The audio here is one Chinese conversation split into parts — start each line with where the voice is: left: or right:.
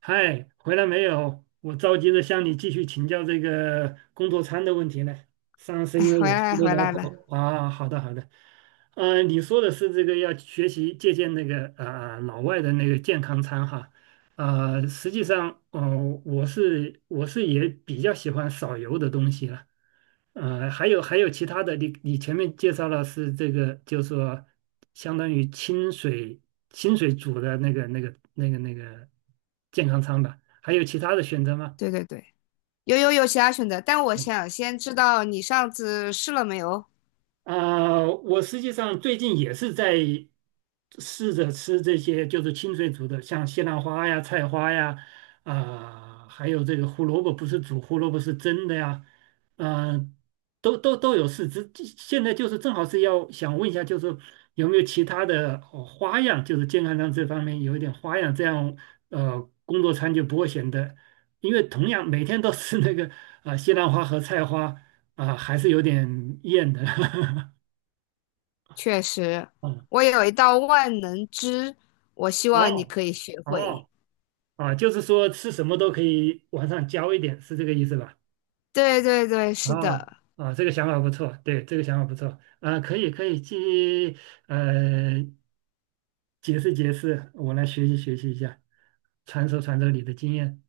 right: 嗨，回来没有？我着急着向你继续请教这个工作餐的问题呢。上次
left: 哎
right: 因为
left: 回
right: 有事
left: 来了
right: 没
left: 回
right: 聊
left: 来了。
right: 透啊，好的好的。你说的是这个要学习借鉴那个啊、老外的那个健康餐哈，实际上，我是也比较喜欢少油的东西了。还有其他的，你前面介绍了是这个，就是说相当于清水煮的那个健康餐吧？还有其他的选择吗？
left: 对对对，有其他选择，但我想先知道你上次试了没有？
right: 啊、我实际上最近也是在试着吃这些，就是清水煮的，像西兰花呀、菜花呀，啊、还有这个胡萝卜，不是煮胡萝卜是蒸的呀，嗯、都有试。现在就是正好是要想问一下，就是有没有其他的花样，就是健康上这方面有一点花样，这样工作餐就不会显得，因为同样每天都吃那个啊、西兰花和菜花。啊，还是有点厌的。
left: 确实，
right: 哦
left: 我有一道万能汁，我希望你
right: 哦
left: 可以学会。
right: 哦啊，就是说吃什么都可以往上浇一点，是这个意思吧？
left: 对对对，是
right: 啊
left: 的，
right: 啊，这个想法不错，对，这个想法不错啊，可以可以去呃解释解释，我来学习学习一下，传授传授你的经验。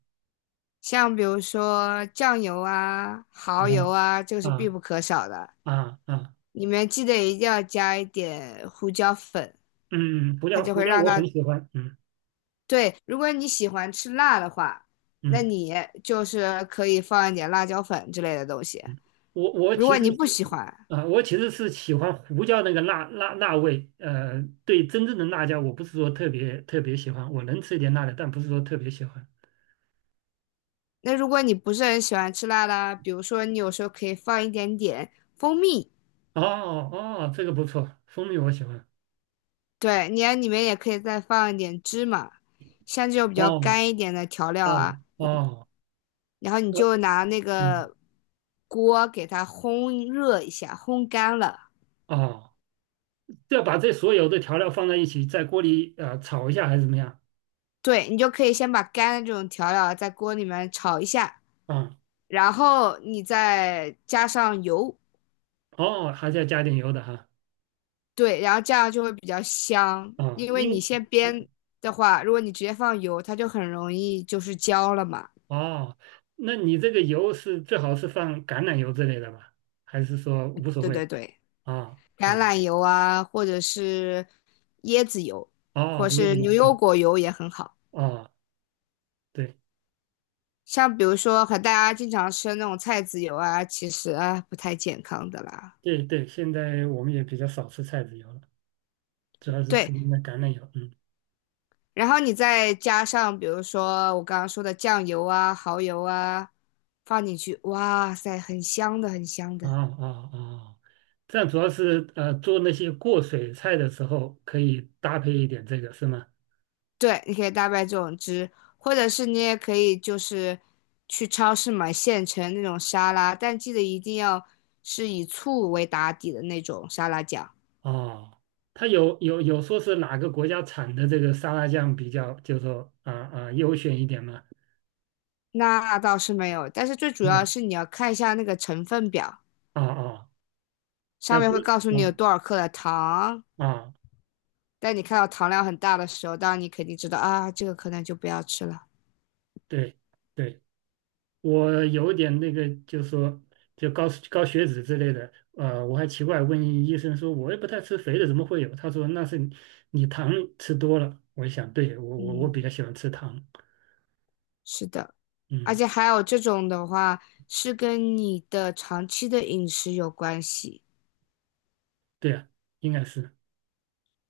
left: 像比如说酱油啊、蚝油
right: 哦
left: 啊，这个是必
right: 啊
left: 不可少的。
right: 啊啊，
left: 里面记得一定要加一点胡椒粉，
right: 嗯，胡
left: 它
right: 椒
left: 就
right: 胡
left: 会
right: 椒
left: 让
right: 我很
left: 它，
right: 喜欢，嗯
left: 对，如果你喜欢吃辣的话，那
right: 嗯。
left: 你就是可以放一点辣椒粉之类的东西。
right: 我
left: 如
right: 其
left: 果
right: 实
left: 你不
right: 是
left: 喜欢，
right: 啊、我其实是喜欢胡椒那个辣味，对真正的辣椒我不是说特别特别喜欢，我能吃一点辣的，但不是说特别喜欢。
left: 那如果你不是很喜欢吃辣的，比如说你有时候可以放一点点蜂蜜，
right: 哦哦，这个不错，蜂蜜我喜欢。
left: 对，你在里面也可以再放一点芝麻，像这种比较
right: 哦
left: 干一点的调料啊，
right: 哦哦，
left: 然后你就拿那
right: 嗯
left: 个锅给它烘热一下，烘干了。
right: 哦，要把这所有的调料放在一起，在锅里炒一下还是怎么样？
left: 对，你就可以先把干的这种调料啊在锅里面炒一下，
right: 啊、
left: 然后你再加上油，
right: 哦，还是要加点油的哈。
left: 对，然后这样就会比较香，
right: 啊、
left: 因为你先煸的话，如果你直接放油，它就很容易就是焦了嘛。
right: 哦，那你这个油是最好是放橄榄油之类的吧？还是说无所
left: 对
right: 谓？
left: 对对，
right: 啊
left: 橄
right: 啊
left: 榄油啊，或者是椰子油，
right: 哦，
left: 或
right: 椰
left: 是
right: 子油
left: 牛油
right: 对
left: 果油也很好。
right: 啊对
left: 像比如说，和大家经常吃的那种菜籽油啊，其实啊不太健康的啦。
right: 对对，现在我们也比较少吃菜籽油了，主要是吃
left: 对，
right: 那橄榄油。嗯
left: 然后你再加上比如说我刚刚说的酱油啊、蚝油啊，放进去，哇塞，很香的，很香
right: 啊
left: 的。
right: 啊啊，这样主要是做那些过水菜的时候可以搭配一点这个是吗？
left: 对，你可以大卖这种汁，或者是你也可以就是去超市买现成那种沙拉，但记得一定要是以醋为打底的那种沙拉酱。
right: 哦，它有说是哪个国家产的这个沙拉酱比较，就是说啊啊优选一点吗？
left: 那倒是没有，但是最主
right: 没
left: 要
right: 有
left: 是你要看一下那个成分表，
right: 啊啊，
left: 上
right: 要
left: 面
right: 注
left: 会
right: 意
left: 告诉你有
right: 啊
left: 多少克的糖。
right: 啊
left: 但你看到糖量很大的时候，当然你肯定知道啊，这个可能就不要吃了。
right: 对对。我有点那个，就说就高血脂之类的，我还奇怪问医生说，我也不太吃肥的，怎么会有？他说那是你糖吃多了。我一想，对，我比较
left: 嗯，
right: 喜欢吃糖，
left: 是的，而
right: 嗯，
left: 且还有这种的话是跟你的长期的饮食有关系。
right: 对啊，应该是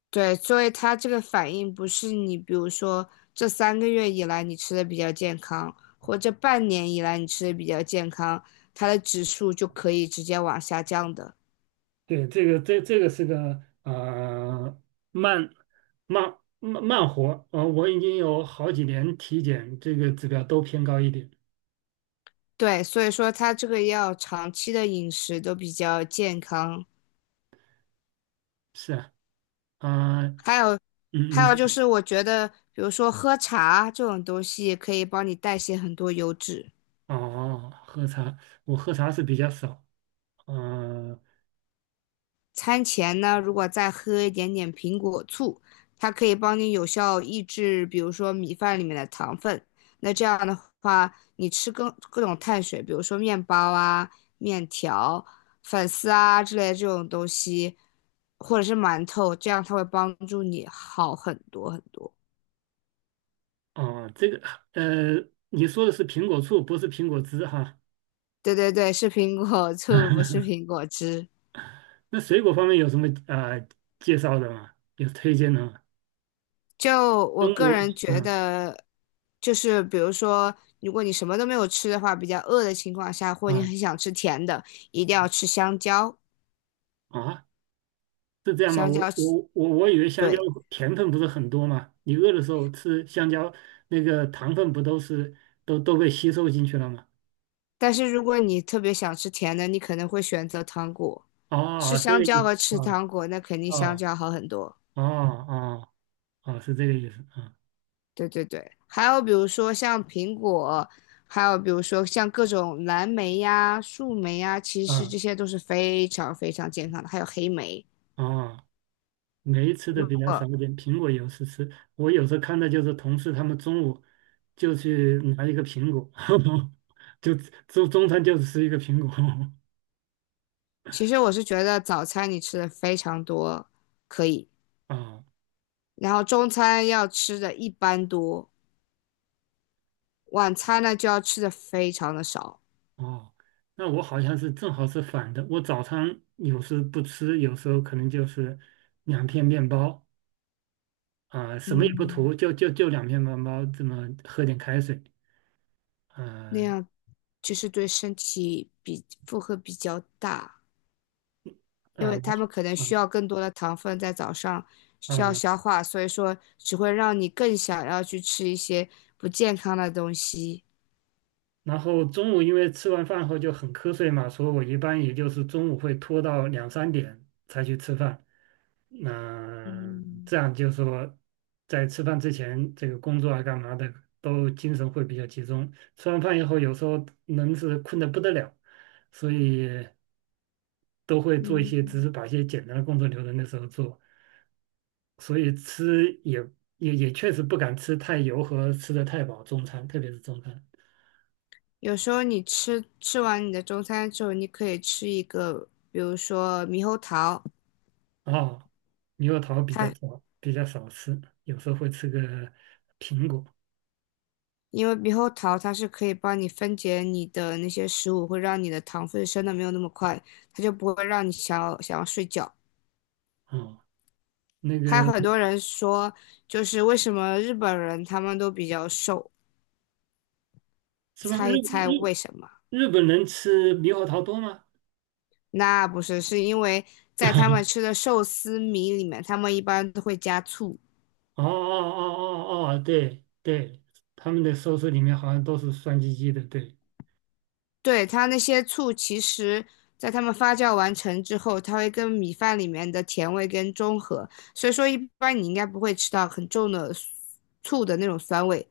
left: 对，所以它这个反应不是你，比如说这3个月以来你吃的比较健康，或这半年以来你吃的比较健康，它的指数就可以直接往下降的。
right: 对这个这个是个慢慢活，我已经有好几年体检这个指标都偏高一点，
left: 对，所以说它这个要长期的饮食都比较健康，
right: 是啊，啊、
left: 还有
right: 嗯，
left: 还
right: 你
left: 有
right: 说
left: 就是我觉得，比如说喝茶这种东西可以帮你代谢很多油脂。
right: 哦，喝茶。我喝茶是比较少，嗯、
left: 餐前呢，如果再喝一点点苹果醋，它可以帮你有效抑制，比如说米饭里面的糖分。那这样的话，你吃各种碳水，比如说面包啊、面条、粉丝啊之类的这种东西，或者是馒头，这样它会帮助你好很多很多。
right: 哦，这个呃，你说的是苹果醋，不是苹果汁哈。
left: 对对对，是苹果醋，不是 苹果汁。
right: 那水果方面有什么啊、介绍的吗？有推荐的吗？
left: 就我
right: 中
left: 个
right: 国，
left: 人觉
right: 嗯
left: 得，就是比如说，如果你什么都没有吃的话，比较饿的情况下，或者你
right: 啊
left: 很想吃甜的，一定要吃香蕉。
right: 啊，是这样吗？
left: 香
right: 我
left: 蕉是
right: 我我我以为香蕉
left: 对。
right: 甜分不是很多嘛，你饿的时候吃香蕉，那个糖分不都是都被吸收进去了吗？
left: 但是如果你特别想吃甜的，你可能会选择糖果。吃
right: 哦，这
left: 香
right: 个
left: 蕉
right: 意
left: 和
right: 思，
left: 吃
right: 啊
left: 糖果，那肯定香
right: 哦
left: 蕉好很多。
right: 哦哦哦，是这个意思，啊
left: 对对对，还有比如说像苹果，还有比如说像各种蓝莓呀、树莓呀，其实这
right: 啊
left: 些都是非常非常健康的。还有黑莓，
right: 哦。没吃的
left: 如
right: 比较少
left: 果。
right: 一点，苹果有时吃。我有时候看到就是同事他们中午就去拿一个苹果，就中餐就吃一个苹果。
left: 其实我是觉得早餐你吃的非常多，可以，
right: 啊
left: 然后中餐要吃的一般多，晚餐呢就要吃的非常的少，
right: 哦，那我好像是正好是反的。我早餐有时不吃，有时候可能就是两片面包啊、什么也不
left: 嗯，
right: 涂，就两片面包，这么喝点开水。
left: 那
right: 呃
left: 样就是对身体比负荷比较大，因
right: 呃，
left: 为他们可能需
right: 啊
left: 要更多的糖分在早上需要
right: 啊
left: 消化，所以说只会让你更想要去吃一些不健康的东西。
right: 然后中午因为吃完饭后就很瞌睡嘛，所以我一般也就是中午会拖到两三点才去吃饭。那、
left: 嗯
right: 这样就是说，在吃饭之前，这个工作啊干嘛的都精神会比较集中。吃完饭以后，有时候能是困得不得了，所以都会做一些，只是
left: 嗯。
right: 把一些简单的工作留在那时候做。所以吃也确实不敢吃太油和吃的太饱中餐，特别是中餐。
left: 有时候你吃完你的中餐之后，你可以吃一个，比如说猕猴桃，
right: 哦，猕猴桃比较
left: 它
right: 少，比较少吃，有时候会吃个苹果。
left: 因为猕猴桃它是可以帮你分解你的那些食物，会让你的糖分升的没有那么快，它就不会让你想要睡觉。
right: 哦，那
left: 还
right: 个
left: 有很多人说，就是为什么日本人他们都比较瘦？
right: 是吧？
left: 猜
right: 日
left: 一猜为
right: 日
left: 什么？
right: 日本人吃猕猴桃多吗？
left: 那不是，是因为在他们 吃的寿司米里面，他们一般都会加醋。
right: 哦哦哦哦哦，对对，他们的寿司里面好像都是酸唧唧的，对，
left: 对，它那些醋，其实在它们发酵完成之后，它会跟米饭里面的甜味跟中和，所以说一般你应该不会吃到很重的醋的那种酸味，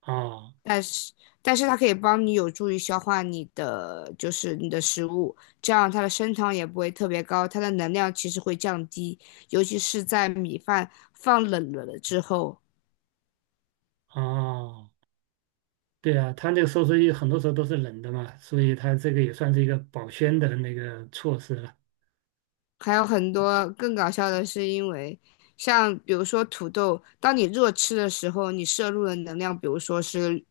right: 哦
left: 但是但是它可以帮你有助于消化你的就是你的食物，这样它的升糖也不会特别高，它的能量其实会降低，尤其是在米饭放冷了之后。
right: 哦，对啊，他那个寿司一很多时候都是冷的嘛，所以他这个也算是一个保鲜的那个措施了
left: 还有很多更搞笑的是，因为像比如说土豆，当你热吃的时候，你摄入的能量，比如说是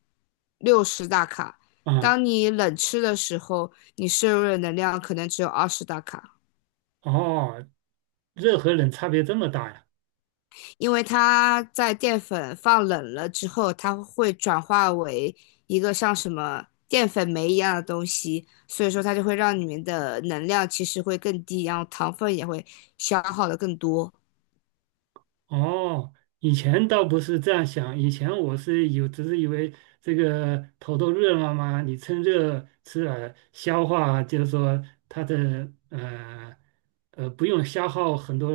left: 60大卡；
right: 啊。
left: 当你冷吃的时候，你摄入的能量可能只有20大卡，
right: 哦，热和冷差别这么大呀？
left: 因为它在淀粉放冷了之后，它会转化为一个像什么淀粉酶一样的东西，所以说它就会让里面的能量其实会更低，然后糖分也会消耗的更多。
right: 哦，以前倒不是这样想，以前我是有，只是以为这个头都热了嘛，你趁热吃了消化就是说它的不用消耗很多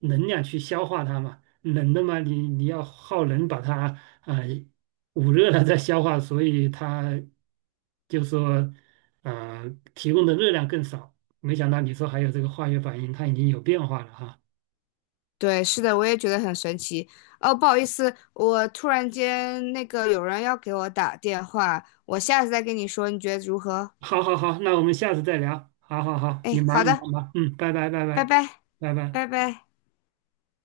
right: 能量去消化它嘛，冷的嘛你要耗能把它啊、捂热了再消化，所以它就说呃提供的热量更少。没想到你说还有这个化学反应，它已经有变化了哈。
left: 对，是的，我也觉得很神奇。哦，不好意思，我突然间那个有人要给我打电话，我下次再跟你说，你觉得如何？
right: 好好好，那我们下次再聊。好好好，你
left: 哎，好
right: 忙
left: 的，
right: 忙忙，嗯，拜拜拜
left: 拜
right: 拜
left: 拜，
right: 拜拜。
left: 拜拜。